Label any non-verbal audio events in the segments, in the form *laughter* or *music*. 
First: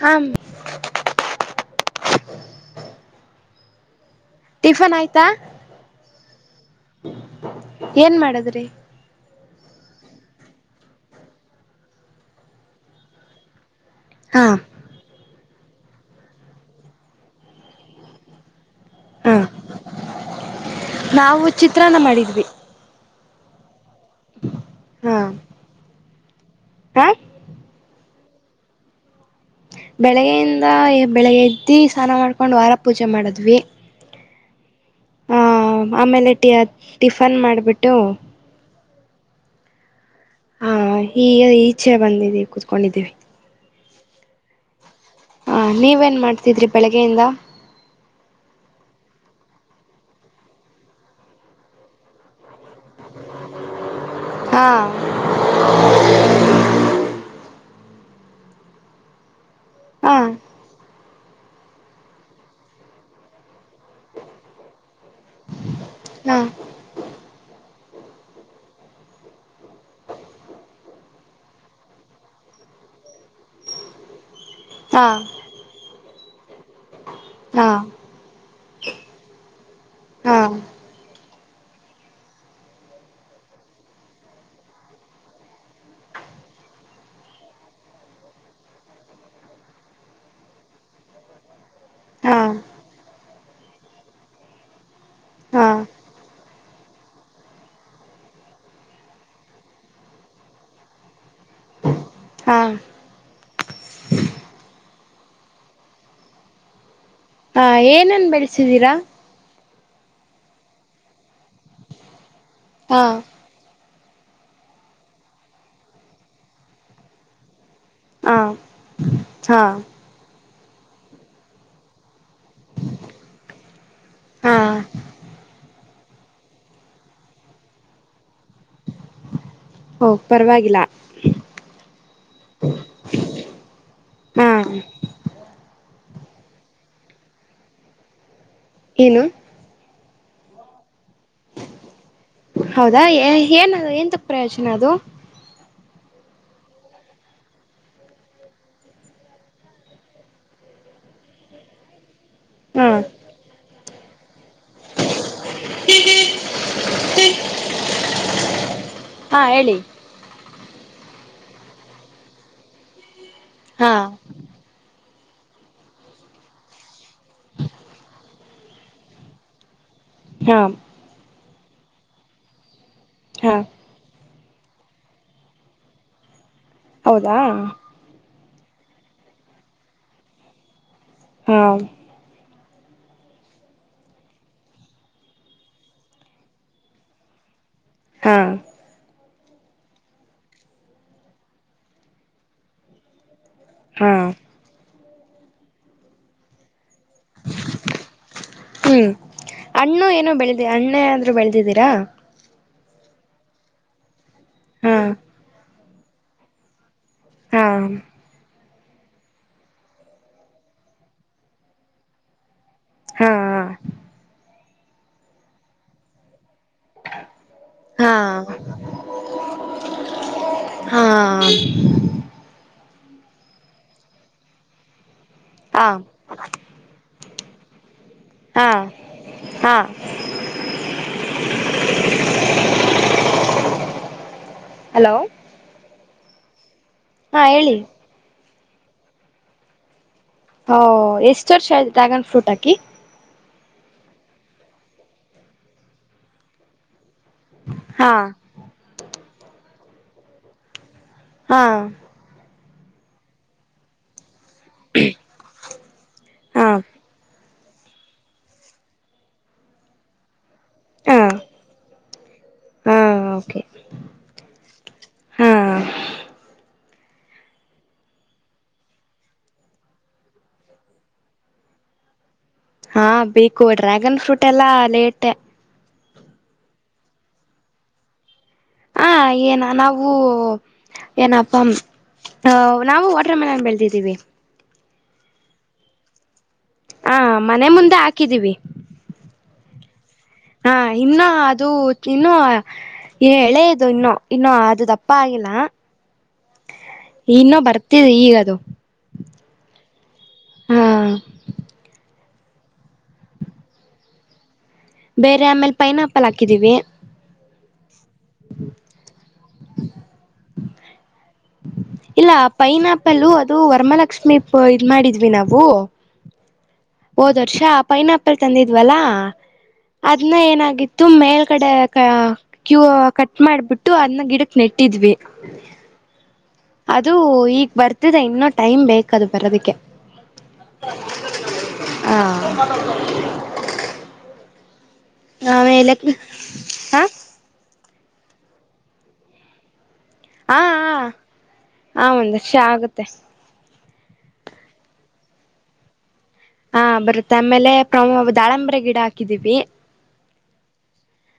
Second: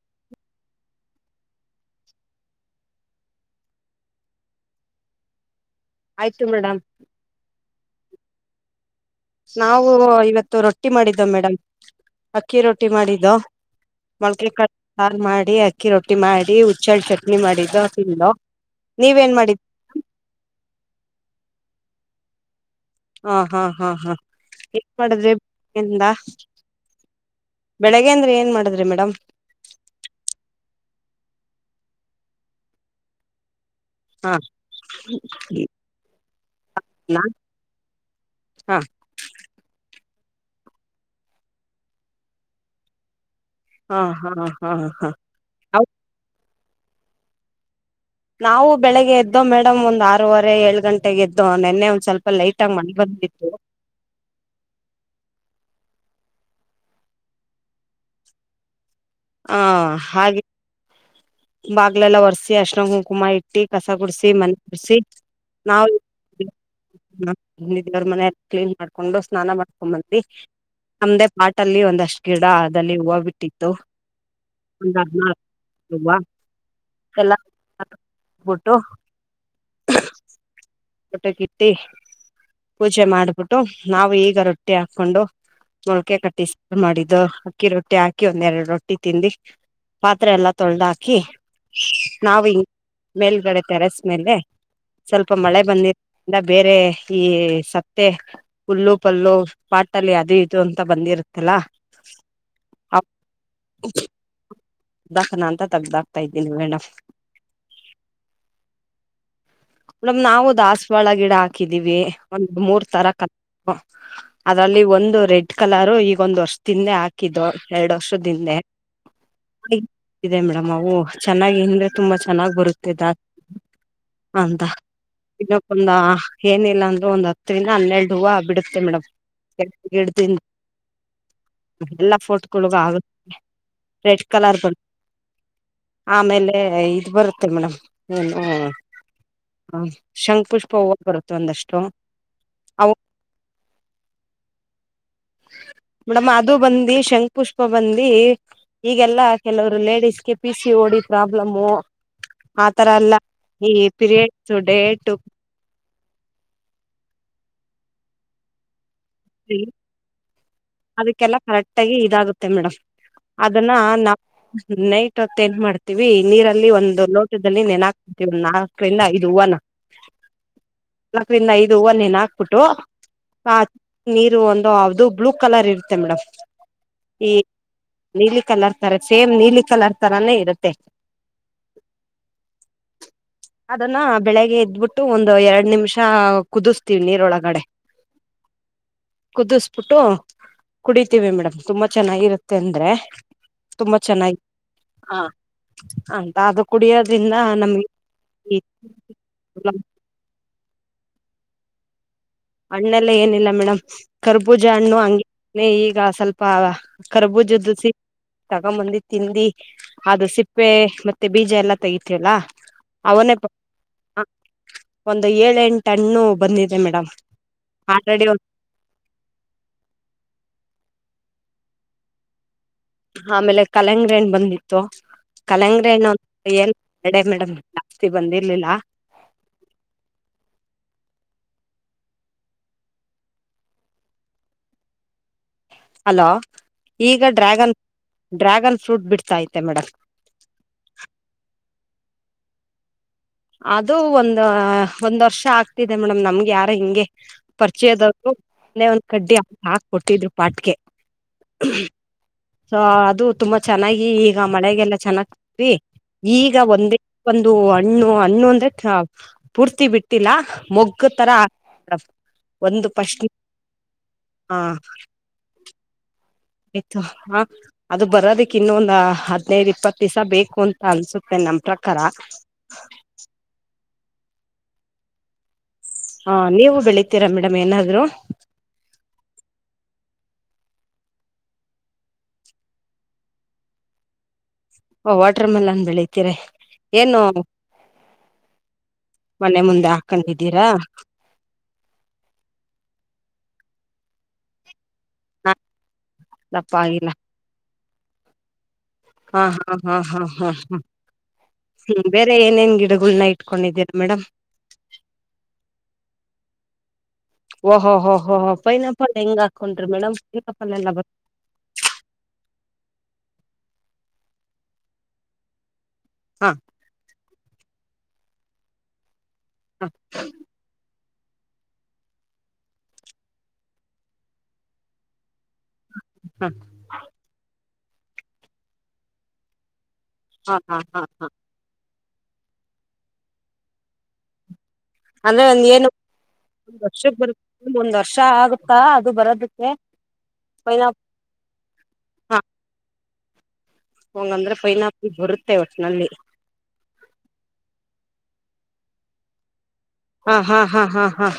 ಹ ಟಿಫನ್ ಆಯ್ತಾ. ಆಯ್ತು ಮೇಡಮ್. ಏನ್ ಮಾಡದ್ರಿ ನಾವು ಇವತ್ತು ರೊಟ್ಟಿ ಮಾಡಿದ್ದ ಮೇಡಮ್ ಅಕ್ಕಿ ರೊಟ್ಟಿ ಮಾಡಿದ್ದು ಹಾ ಮೊಳ್ಕೆ ಕ ಮಾಡಿ ಆಕ. ಅಕ್ಕಿ ರೊಟ್ಟಿ ಮಾಡಿ ಹುಚ್ಚಾಳ ಚಟ್ನಿ ಮಾಡಿದ್ದು ತಿಂದು. ನೀವೇನ್ ಹ ಮಾಡಿದ ನಾವು ಚಿತ್ರಾನ್ನ ಮಾಡಿದ್ವಿ. ಹಾ ಹಾ ಹಾ ಹಾನ್ ಮಾಡುದ್ರಿಿಂದ. ಹಾ. ಬೆಳಗ್ಗೆ ಇಂದ್ರ ಏನ್ ಮಾಡದ್ರಿ ಮೇಡಮ್? ಬೆಳಗ್ಯಿಂದ ಬೆಳಿಗ್ಗೆ ಎದ್ದಿ ಸ್ನಾನ ಮಾಡ್ಕೊಂಡ್ ವಾರ ಪೂಜೆ ಮಾಡದ್ವಿ ಹಾ ಹ ಆಮೇಲೆ ಟೀಅತ ನಾ ಟಿಫನ್ ಮಾಡ್ಬಿಟ್ಟು ಹಾ ಹಾ ಈಗ ಈಚೆ ಬಂದಿದ್ದ ಕುೂತ್ಕೊಂಡಿದ್ದೀವಿ. ಹಾ ಹಾ ಹಾ ಹಾ. ಹ ನೀವೇನ್ ಮಾಡ್ತೀ. ಸಿದರಿ ಬೆಳಗ್ಗೆಯಿಂದ ನಾವು ಬೆಳಿಗ್ಗೆ ಎದ್ದೋ ಮೇಡಮ್ ಒಂದ್ ಆರೂವರೆ ಏಳು ಗಂಟೆಗೆ ಎದ್ದೋ ನಿೆನ್ನೆ ಒಂದ್ ಸ್ವಲ್ಪ ಲೇಟಾಗಿ ಮಣ ಬಂದಿತ್ತು. ಹಾ. ಹಾ ಹಾ ಹಾಗೆ ಬಾಗ್ಲೆಲ್ಲ ಒರ್ಸಿ ಅರಷ್ಣ ಕುಂಕುಮ ಇಟ್ಟಿ. ಕಸ ಗುಡಸಿ ಮನೆ ಕುಡ್ಸಿ. ನಾವ. ಹಾ ದೇವರ ಮನ ಕ್ಲೀನ್ ಮಾಡ್ಕೊಂಡು ಸ್ನಾನ ಮಾಡ್ಕೊಂಡ್ ಬಂದಿ ನಮ್ದೇ ಪಾಟಲ್ಲಿ ಒಂದಷ್ಟ್ ಗಿಡ ಅದಲ್ಲಿ ಹೂವು ಬಿಟ್ಟಿತ್ತು. ಒಂದಾ ಹಾ ತುಂಬ ಹಾ ಎಲ್ಲಬಟ್ಟು. ಹಾ ಟಕ್ಕಿಟ್ಟಿ ಪೂಜೆ ಮಾಡ್ಬಿಟ್ಟು ನಾವು ಈಗ ರೊಟ್ಟಿ ಹಾಕೊಂಡು ಮೊಳಕೆ ಕಟ್ಟಿ ಮಾಡಿದ್ದು ಅಕ್ಕಿ ರೊಟ್ಟಿ ಹಾಕಿ ಒಂದೆರಡು ರೊಟ್ಟಿ ತಿಿಂದಿ ಪಾತ್ರೆ ಎಲ್ಲ ತೊಳೆ್ದ ಹಾಕಿ ಹಾ ನಾವು ಮೇಲ್ಗಡೆ ತೆರೆಸ್ಮೇಲೆ ಸ್ವಲ್ಪ ಮಳೆ. ಹಾ ಬಂದಿರಿಂದ ಬೇರೆ ಈ ಸತ್ತೆ ಹುಲ್ಲು ಪಲ್ಲು ಪಾಟಲ್ಲಿ ಅದು ಇದು ಅಂತ ಬಂದಿರುತ್ತಲ್ಲ. ಹಾ. ದಖನ ಅಂತ ತಗ್ದ ಹಕ್ತಾ ಇದ್ದೀನಿ ಮೇಡಮ್. ಹಾ ಏನನ್ ಬೆಳೆಸಿದೀರಾ. ್ ನಾವವು ದಾಸ್ವಾಳ ಗಿಡ ಹಾಕಿದೀವಿ ಒಂದು ಮೂರು ಹಾ ತರ ಕ ಅದರಲ್ಲಿ ಒಂದು ರೆಡ್ ಕಲರು ಈಗೊಂದು್ ವರ್ಷ ತಿಂದೆ ಹಾಕಿದ್ದು ಎರಡು ವರ್ಷ ಹಾ ಹಾ ಹಿಂದೆ ಮೇಡಮ್ ವು ಚೆನ್ನಾಗಿ ಹಿಂದ್ರೆ ತುಂಬಾ ಚೆನ್ನಾಗ್ ಬರುತ್ತಿದ್ದ ಹಾ ಅಂತ ಇನ್ನಕ್ಕೊಂದ ಏನಿಲ್ಲ ಅಂದ್ರರು ಒಂದ್ ಹತ್ತು ದಿನ ಹನ್ನೆರಡು ಹೂವು ಬಿಡುತ್ತೆ ಮೇಡಮ್ ಓ ಕೆಸಿಡ್ದಿಂದ ಪರವಾಗಿಲ್ಲ ಎಲ್ಲಾ ಫೋಟೋಗಳಗ ಆಗುತ್ತೆ ರೆಡ್ ಹಾ ಕಲರ್ ಬನ್ ಆಮೇಲೆ ಇ್ ಬರುತ್ತೆಲ್ ಮೇಡಮ್ ಹಾ ಏನು ಹ್ಮ ಶಂಖ್ ಪುಷ್ಪ ಹೂ ಬರುತ್ತೆ ಒಂದಷ್ಟು ಅವು ಹೌದಾ ಏನ್ ಎಂತ ಪ್ರಯೋಜನ ಅದು ಮೇಡಮ್ ಅದು ಬಂದಿ ಶಂಖ್ ಪುಷ್ಪ ಬಂದಿ ಈಗೆಲ್ಲಾ ಕೆಲವರು ಲೇಡಿಸಸ್ಗೆ ಪಿ ಸಿ ಓಡಿ ಪ್ರಾಬ್ಲಮು ಹಾ ಆತರ ಎಲ್ಲ ಈ ಪಿರಿಯಡ್ ಟುಡೇಟು ಹಾ ಹೇಳಿ ಎಲ್ಲ ಕರೆಕ್ಟ್ ಆಗಿ ಇದಾಗುತ್ತೆ ಮೇಡಮ್ ಅದನ್ನ ಹಾ ನಾ ನೈ ಎನ್ ಮಾಡ್ತೀವಿ ನೀರಲ್ಲಿ ಒಂದು ಲೋಟದಲ್ಲಿ ನೆನ ಹಾಕ್ವಿ ಒಂದ ನಾಲ್ಕರಿಿಂದ ಇದು ಹೂವನ ಹಾ ನಕರಿಿಂದ ಐದು ಇದು ಒನ್ನ್ ಹಾಕ್ಬಿಟ್ಟು ಹಾ ನೀರು ಒಂದು್ದದು ಬ್ಲೂ ಕಲರ್ ಇರುತ್ತೆ ಮೇಡಮ್ ಈ ಹೌದಾ ನೀಲಿ ಕಲರ್ ತರ ಸೇಮ್ ನೀಲಿ ಕಲರ್ ತರಾನೇ ಇರುತ್ತೆ ಹಾ ಅದನ್ನ ಬೆಳಿಗ್ಗೆ ಎದ್ಬಿಟ್ಟು ಒಂದು ಎರಡ್ ನಿಮಿಷ ಕುದಿಸ್ತೀವಿ ನೀರೊಳಗಡೆ ಹಾ ಕುದಿಸಬಿಟ್ಟು ಕುಡಿತೀವಿ ಮೇಡಮ್ ತುಂಬಾ ಚೆನ್ನಾಗಿರುತ್ತೆ ಅಂದ್ರೆ ತುಂಬಾ ಹಾ ಚೆನ್ನಾಗಿ ಹಾ ಅಂತ ಅದು ಕುಡಿಯದು ಇದ್ರಂದ ನಮಗೆ ಅಣ್ಣೆ ಅಂದ್ರೂ ಬೆಳೆದಿದ್ದೀರಾ ಹಣ್ಣೆಲ್ಲ ಏನಿಲ್ಲ ಮೇಡಮ್ ಕರ್ಬುಜಾಾಣು ಹಾ ಹಂಗ ಈಗ ಈಗ ಸ್ವಲ್ಪ ಹಾ ಕರಬೂಜ್ದ ಸಿ ತಾಗ ಮಂದಿ ತಿಿಂದಿ ಅದು ಸಿಪ್ಪೆ ಮತ್ತೆ ಬೀಜ ಎಲ್ಲ ತೆಗತಲ್ಲ ಹಾ ಅವನೇಪ್ಪ ಹ ಒಂದು ಏಳ ಎಂಟು ಹಣ್ಣು ಬಂದಿದೆ ಮೇಡಮ್ ಹಾ ಆಾಲ್ರೆೆಡಿ ಒಂದು ಹಾ ಆಮೇಲೆ ಕಲ್ಲಂಗಡಿ ಹಣ್ಣ್ ಬಂದಿತ್ತು. ಹಾ ಕಲಂಗಡಿ ಹಣ್ಣ್ ಏನ್ *unintelligible* ಮೇಡಮ್. ಜಾಸ್ತಿ ಬಂದಿರ್ಲಿಲ್ಲ ಹಾ ಹಾ ಹಲೋ ಹಲೋ ಈಗ ಹಾ ಡ್ರ್ಯಾಗನ್ ಹೇಳಿ ಡ್ರ್ಯಾಗನ್ ಫ್ರೂಟ್ ಬಿಡ್ತಾ ಐತೆ ಮೇಡಮ್. ಹೊ ಎಷ್ಟ್ ವರ್ಷ ಆಯ್ತು ಡ್ರ್ಯಾಗನ್ ಫ್ರೂಟ್ ಆಕಿ? ಅದು ಒಂದ್ ಒಂದ್ ವರ್ಷ ಆಗ್ತಿದೆ ಮೇಡಮ್ ನಮ್ಗೆ ಯಾರೊ ಹಿಂಗೆ ಹಾ ಪರಿಚಯದವ್ರು ಒಂದೇ ಒಂದ್ ಕಡ್ಡಿ ಆ ಹಾಕ್ಕೊಟ್ಟಿದ್ರು ಪಾಟ್ಗೆ. ಆ ಸೊ ಅದು ತುಂಬಾ ಚೆನ್ನಾಗಿ ಮಳೆಗೆಲ್ಲ ಚೆನ್ನ *unintelligible* ಈಗ ಹಾ ಒಂದೇ *unintelligible* ದು ಹಣ್ಣು ಹಣ್ಣು ಅಂದ್ರೆ ಕ ಪೂರ್ತಿ ಬಿಟ್ಟಿಲ್ಲ. ಮೊಗ್ಗ ಹಾ ತರ ಆಗ್ *unintelligible* ಒಂದು ಹಾ ಪಶ್ಟ್ ಓಕೆ ಆ ಹಾ ಆಯ್ತು ಹಾ ಅದು ಬರೋದಕ್ ಇನ್ನೊಂದ್ ಹದ್ನೈದು ಇಪ್ಪತ್ತು ದಿವ್ಸ ಬೇ ಕುಂತ ಅನ್ಸುತ್ತೆ ನಮ್ ಪ್ರಕಾರ. ಹಾ ಬೇಕು ಡ್ರ್ಯಾಗನ್ ಫ್ರೂಟ್ ಎಲ್ಲ ಲೇಟೆ. ಹಾ ನೀವು ಬೆಳಿತೀರಾ ಮೇಡಮ್ ಏನಾದ್ರು. ಹ ಏನ ನಾವು ಏನಪ್ಪ ನಾವು ವಾಟರ್ ಮೆಲನ್ ಬೆಳದಿದ್ದೀವಿ. ಓ ವಾಟರ್ ಮೆಲನ್ ಬೆಳತಿರ. ಹಾ ಮನೆ ಮುಂದೆ ಹಾಕಿದ್ದೀವಿ. ಮನೆ ಮುಂದ ಹಾ ಇನ್ನ ಅದು ಇನ್ನು ಎಳೆದು ಇನ್ನು ಇನ್ನ ಅದು ದಪ್ಪ ಆಗಿಲ್ಲ. ದಪ್ಪ ಆಗಿಲ್ಲ. ತಿ ಈಗದು ಹಾ ಹಾ ಹಾ ಹಾ ಹಾ ಹಾ ಹ್ಮ್ ಬೇರೆ ಏನೇನ್ ಗಿಡಗಳನ್ನ ಇಟ್ಕೊಂಡಿದ್ದೀರ ಮೇಡಮ್ ಬೇರೆ ಆಮೇಲ್ ಪೈನಾಪಲ್ ಹಾಕಿದೀವಿ. ಓಹೋ ಹೊ ಹೊ ಹೊ ಫೈನಪಲ್ ಹೆಂಗ್ ಹಾಕೊಂಡ್ರಿ ಮೇಡಮ್ ಪೈನಾಪಲ್ ಎಲ್ಲ ಬರ್ ಇಲ್ಲ ಪೈನಾಪಲ್ಲು ಅದು ವರ್ಮಾಲಕ್ಷ್ಮಿ ಪ್ ಇದ್ ಮಾಡಿದ್ವಿ ನಾವು ಹಾ. ಓದ್ ವರ್ಷಾ ಆ ಪೈನಾಪಲ್ ತಂದಿದ್ವಲ್ಲಾ ಹಾ ಅದ್ನೇ ಏನಾಗಿತ್ ತುಂಬ ಮೇಲ್ ಕಡೆ *unintelligible* ಕ್ಯೂ ಕಟ್ ಮಾಡ್ಬಿಟ್ಟು ಅದನ್ನ ಗಿಡಕ್ ನೆಟ್ಟಿದ್ವಿ ಹಾ ಅದು ಈಗ್ ಬರ್ತಿದೆ ಇನ್ನೂ ಟೈಮ್ ಬೇಕದು ಬರೋದಕ್ಕೆ ಹಾ ಹಾ ಹಾ ಹಾ ಹಾ ಅಂದ್ರೆ ಒಂದ ಏನು ಒ *unintelligible* ಹ ವರ್ಷ ಬರು ಒಂದ ವರ್ಷ ವಷ ಆಗುತ್ತಾ ಅದು ಬರೋದಕ್ಕೆ ಹಾ ಪೈನಾ ಆಮಂದರ್ಷ ಆಗುತ್ತೆ ಹಂಗಂದ್ರೆ ಫೈನಾ ಆಪಲ್ ಬರುತ್ತೆ ಒಟ್ನಲ್ಲಿ ಹಾ ಬರುತ್ತೆ ಆಮೇಲೆ ಪ್ರ *unintelligible* ದಾಳಂಬರ ಗಿಡ ಹಾಕಿದೀವಿ ಆಹ್ ಆಹಾ ಅಹ್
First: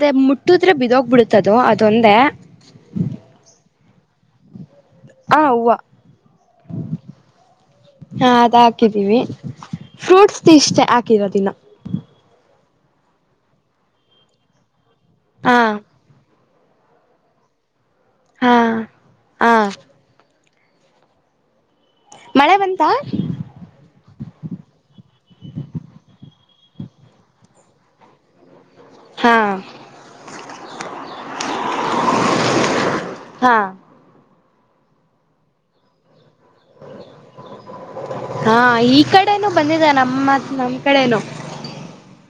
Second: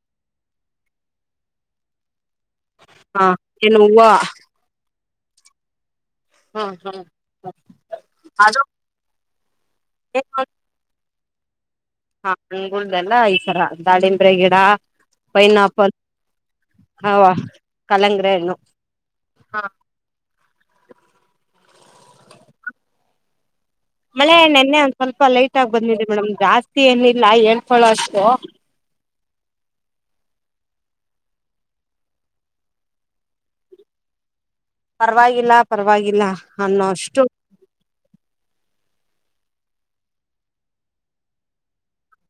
ಅದ ಮುಟ್ಟಿದ್ರೆ ಬಿದೋಗ್ ಬಿಡುತ್ತದು ಅದೊಂದೇ ಹಾ ಏನು ಹೂವ *inaudible* ಹಾ ಹೂವ ಹ್ಮ ಹ್ಮ್ ಹಾ ಅದ ಅದು ಹಾಕಿದ್ದೀವಿ ಫ್ರೂಟ್ಸ್ ಇಷ್ಟ ಕಿರದಿನ ಹಾ ಅಂಗುಳ್ದಲ್ಲ ಈಸರ ದಾಲೀಬ್ರೆ ಗಿಡ ಹಾ ಪೈನಾಪಲ್ ಹವಾ ಕಲಂಗ್ರ ಹಣ್ಣು ಹಾ ಹಾ ಮಳೆ ಬಂತ ಮಳೆಣ್ಣೆನ್ನೆ ಒಂದ್ ಸ್ವಲ್ಪ ಲೈಟ್ ಆಗ ಬಂದಿದೆ ಮೇಡಮ್ ಜಾಸ್ತಿ ಏನಿಲ್ಲ ಹೇಳ್ಕಳೋ ಅಷ್ಟು ಹಾ ಹಾ ಪರವಾಗಿಲ್ಲ ಪರವಾಗಿಲ್ಲ ಅನ್ನೋಷ್ಟು ಹಾ ಈ ಕಡೆನೂ ಬಂದಿದೆ ನಮ್ಮತ್ ನಮ್ ಕಡೆೇನು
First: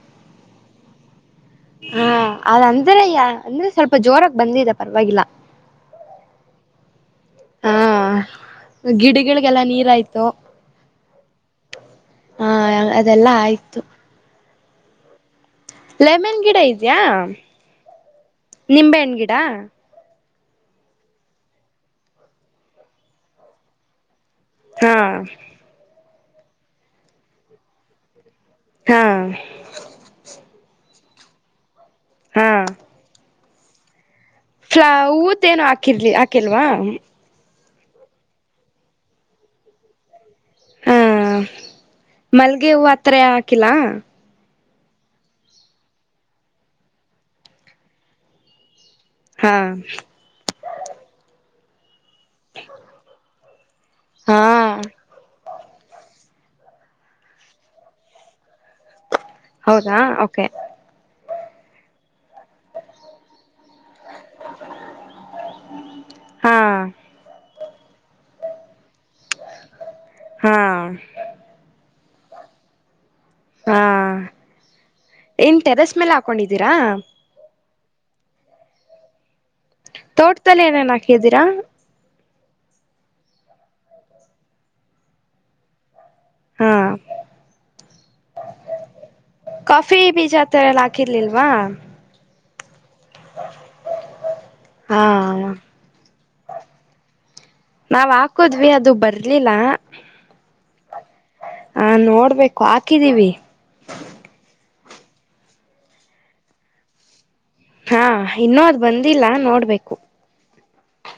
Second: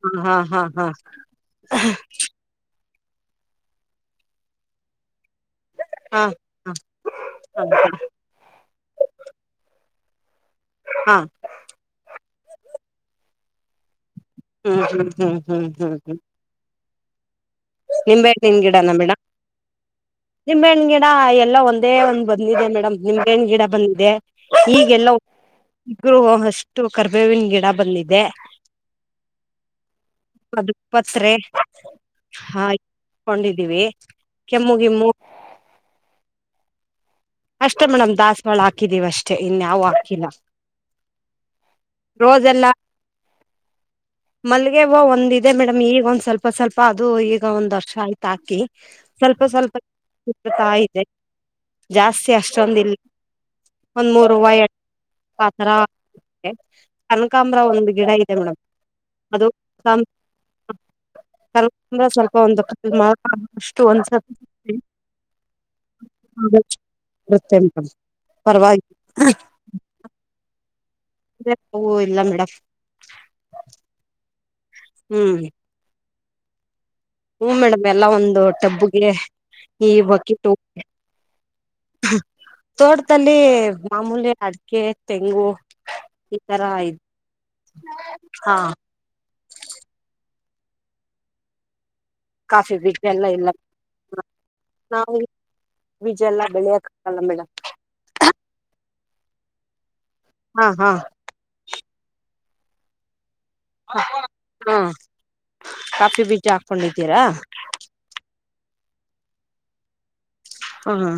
ಹ್ಮ್ ಹ್ಮ ಹ್ಮ್ ಹ್ಮ್ ಹಾ ಅದ *unintelligible* ಅಂದ್ರೆ *unintelligible* ಸ್ವಲ್ಪ ಜೋರಾಗ ಬಂದಿದೆ ಪರವಾಗಿಲ್ಲ ಹಾ ಹಾ ಹಾ ಗಿಡಗಳಗಳಿಗೆಲ್ಲ ನೀರಯ್ತು ದ *inaudible* ಹಾ ಹಾ ಅದೆಲ್ಲಾ ಆಯ್ತು ಹ್ಮ್ ಹ್ಮ್ ಹ್ಮ್ *inaudible* ಇಡಿ *unintelligible* ನಿಂಬೆ ಅನಿನ್ನ ಗಿಡ ನ *unintelligible* ಮೇಡಂ ನಿಂಬೆಹಣ್ಣು ಗಿಡ ಎಲ್ಲ ಒಂದೇ ಒಂದ್ ಬಂದಿದೆ ಮೇಡಮ್ ನಿಂಬೆಹಣ್ಣು ಗಿಡ ಬಂದಿದೆ ಹಾ ಒಂದು ಅಷ್ಟು ಕರ್ಬೇವಿನ ಗಿಡ ಬಂದಿದೆ ಹಾ ಅದು ಪತ್ರೆ ಹ ಕೊಂಡಿದ್ದೀವಿ ಫ್ಲಾ ಊತ್ಏನ ಹಾಕಿರ್ಲಿ ಹಾಕಿಲ್ವಾ ಅಷ್ಟೇ ಮೇಡಮ್ ದಸ್ವಾಳ ಹಾಕಿದೀವಿ ಅಷ್ಟೇ ಇನ್ಯಾವವು ಹಾಕಿಲ್ಲ ಹಾ ರೋಸ್ ಎಲ್ಲ ಮಲ್ಗೆ ಹೂ ಆತ್ರ ಹಾಕಿಲ್ಲ ಮಲ್ಲಿಗೆ ಹೂ ಒಂದ ಇದೆ ಮೇಡಮ್ ಈಗ ಒಂದ್ ಸ್ವಲ್ಪ ಸ್ವಲ್ಪ ಅದು ಈಗ ಒಂದ್ ವರ್ಷ ಆಯ್ತು ಹಾಕಿ ಸ್ವಲ್ಪ ಹಾ ಸ್ವಲ್ಪತ ಇದೆ ಜಾಸ್ತಿ ಅಷ್ಟ್ರಮ ದಿಲಿ ಒಂದು ಹಾ ಮೂರುೂರುವ ಎ ಪತ್ರ ಕನಕಾಾಮ್ರ ಒಂದು್ ಗಿಡ ಇದೆ ಮೇಡಮ್ ಅದು ಹೌದಾ ಓಕೆ ಕಕಂದ್ರ ಸ್ವಲ್ಪ ಒಂದ ಮಾರ್ ಅಗವಷ್ಟು ಒಂದ್ ಚ ಹಾ ಪವಾಗಿ ಹಾ ಹೂ ಇಲ್ಲ ಮೇಡಮ್ ಹಾ ಹ್ಮ್ ಇನ್ ಟೆರಸ್ ಮೇಲೆ ಅನ್ಕೊಂಡಿದೀರಾ ಹ್ಮ ಮೇಡಮ್ ಎಲ್ಲ ಒಂದು ಟಬ್ಬುಗೆ ಈ ಬಕಿಟು ತೋಟದದಲ್ಲಿ ಏನೇನ್ ಹಾಕಿದ್ದೀರಾ ತೋಟದಲ್ಲಿ ಮಾಮೂಲಿ ಅಡಿಕೆ ತೆಂಗು ಈ ತರ ಹಾ ಆಯ್ತು ಹಾ ಕಾಫಿ ಬೀಜ ಎಲ್ಲ ಹಾಕಿರ್ಲಿಲ್ವಾ ಕಾಫಿ ಬೀಜ ಇಲ್ಲ ನ ಹಾ ಬೀಜ ಎಲ್ಲ ಬೆಳೆಯಕಲ್ಲ ಮೇಡ ನಾವ್ ಹಾಕುದ್ವಿ ಅದು ಬರ್ಲಿಲ್ಲ ಹಾ ಹಾ ಹಾ ನೋಡ್ಬೇಕು ಹಾಕಿದೀವಿ ಹಾ ಹ್ಮ್ಮ್ ಕಾಫಿ ಬೀಜ ಹಾಕೊಂಡಿದ್ದೀರಾ ಹಾ ಇನ್ನೂ ಅದ್ ಬಂದಿಲ್ಲ ನೋಡ್ಬೇಕು ಅಹಾ.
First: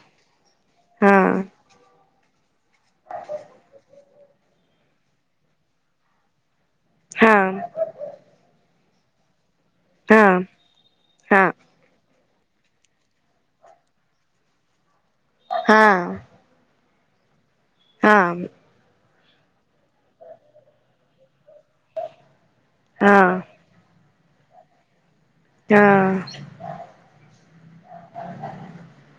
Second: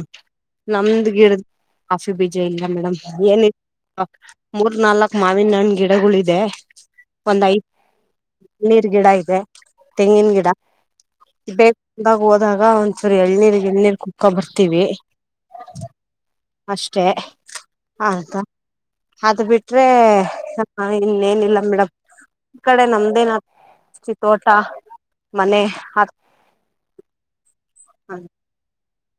ನಮ್ದ್ ಹಾ ಗಿಡದ್ *unintelligible* ಬೀಜ ಇಲ್ಲ. ಮೇಡಮ್, ಏನಿದ್ ಮೂರ್ ನಾಲ್ಕ್ ಮಾವಿನಹಣ್ ಗಿಡಗುಳ್ ಇದೆ ಹಾ. ನೀರ್ ಗಿಡ ಇದೆ. ಹಾ ತೆಂಗಿನ್ ಗಿಡ ಹಾ ಬೇ ಬಂದಾಗ್ ಓದಾಗ ಒಂದ್ಚೂರ್ ಎಳ್ನೀರ್ ಗಿಳ್ನೀರ್ ಕುಡ್ *unintelligible* ಬರ್ತೀವಿ. ಹಾ. *unintelligible* ಹಾಮ್ ಅದ್ ಬಿಟ್ರೆ ಸ್ವಲ್ಪ ಇನ್ನೇನಿಲ್ಲಪ್ ಮೇಡಂ, ಈ ಕಡೆ ಹಾ ನಮ್ದೇನ್ *unintelligible* ತೋಟಾ ಮನೆ ಹಾ ಅ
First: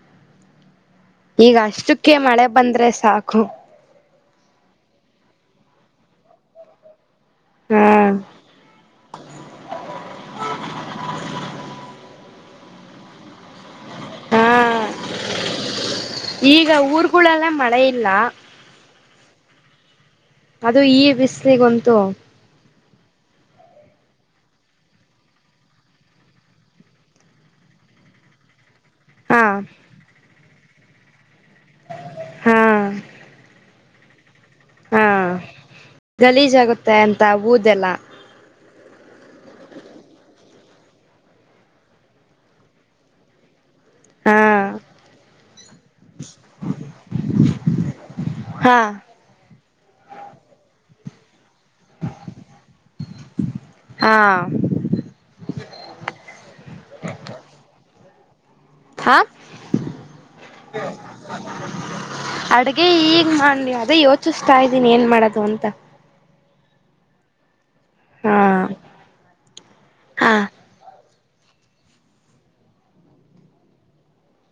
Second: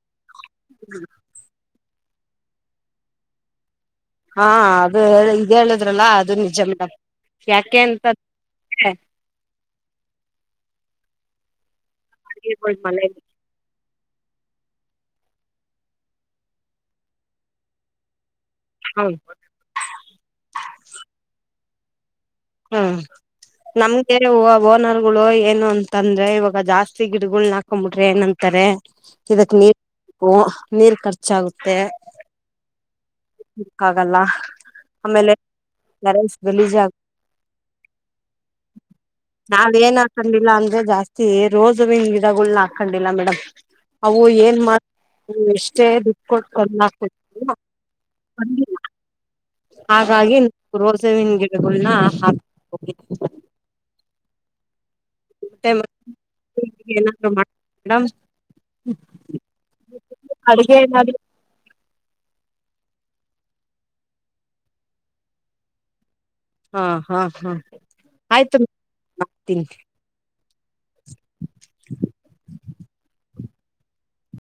*inaudible* ಅದ್ ಅಷ್ಟಕ್ಕೆ ಮಳೆ ಬಂದ್ರೆ ಸಾಕು. ಹಾ ಅದು ಇದ್ ಹೇಳದ್ರಲ್ಲ ಅದು ನಿಜ ಮೇಡಮ್. ಯಾಕೆ ಹಾ ಅಂತ್ ಅಂ ದ್ರೆ *unintelligible* ಮನೇಲಿ ಹಾ, ಈಗ ಊರ್ಗುಳಲ್ಲೇ ಮಳೆ ಇಲ್ಲ. ಹಂ. ಅದು ಈ ಬಿಸ್ಲಿಗಂತು ಹ್ಮ, ನಮ್ಗೆ ಓ ಓನರ್ಗುಳು ಏನು ಅಂತಂದ್ರೆ ಇವಾಗ ಜಾಸ್ತಿ ಗಿಡಗುಳ್ನ ಹಾಕೊಂಬಿಟ್ರೆ ಏನಂತಾರೆ ಹಾ ಇವತ್ ನೀರ್ *unintelligible* ನೀಲ್ *unintelligible* ಚಾಗುತ್ತೆ. ಹಾ ಕಾಗಲ್ಲ. ಹಾ ಆಮೇಲೆ ನರೇನ್ಸ್ ಗಲೀಜ್ ಆ ತ ವುದೆಲ್ಲ. ನಾವ್ ಏನ್ ಹಾಕೊಂಡಿಲ್ಲ ಅಂದ್ರೆ ಜಾಸ್ತಿ ರೋಜ ಹೂವಿನ್ ಗಿಡಗಳನ್ನ ಹಾಕೊಂಡಿಲ್ಲ ಮೇಡಮ್. ಅವು ಹಾ ಏನ್ ಮಾಡ *unintelligible* ಎಷ್ಟೇ ದುಡ್ ಕೊಟ್ಟು *unintelligible* ಬಂದಿಲ್ಲ. ಹಾ ಹಾಗಾಗಿ ರೋಸೆ ಹೂವಿನ್ ಗಿ ಡಗೊಳ್ನ ಹಾಕ್ *unintelligible* ಹಾ ಮತ್ತೆ *unintelligible* ಏನಾದ್ರು *unintelligible* ಮೇಡಂ ಹಾ ಅಡ್ಗೆ ಏನಾದ್ರು ಅಡ್ಗೆ ಈಗ್ ಮಾಡ್ಲ್ನಿ ಅದೇ ಯೋಚಿಸ್ತಾ ಇದ್ದೀನಿ ಏನ್ ಮಾಡದು ಅಂತ. ಅ ಹಾ ಹ್ ಹಾ *unintelligible* ಮಾ ತಿನ್. ಹಾ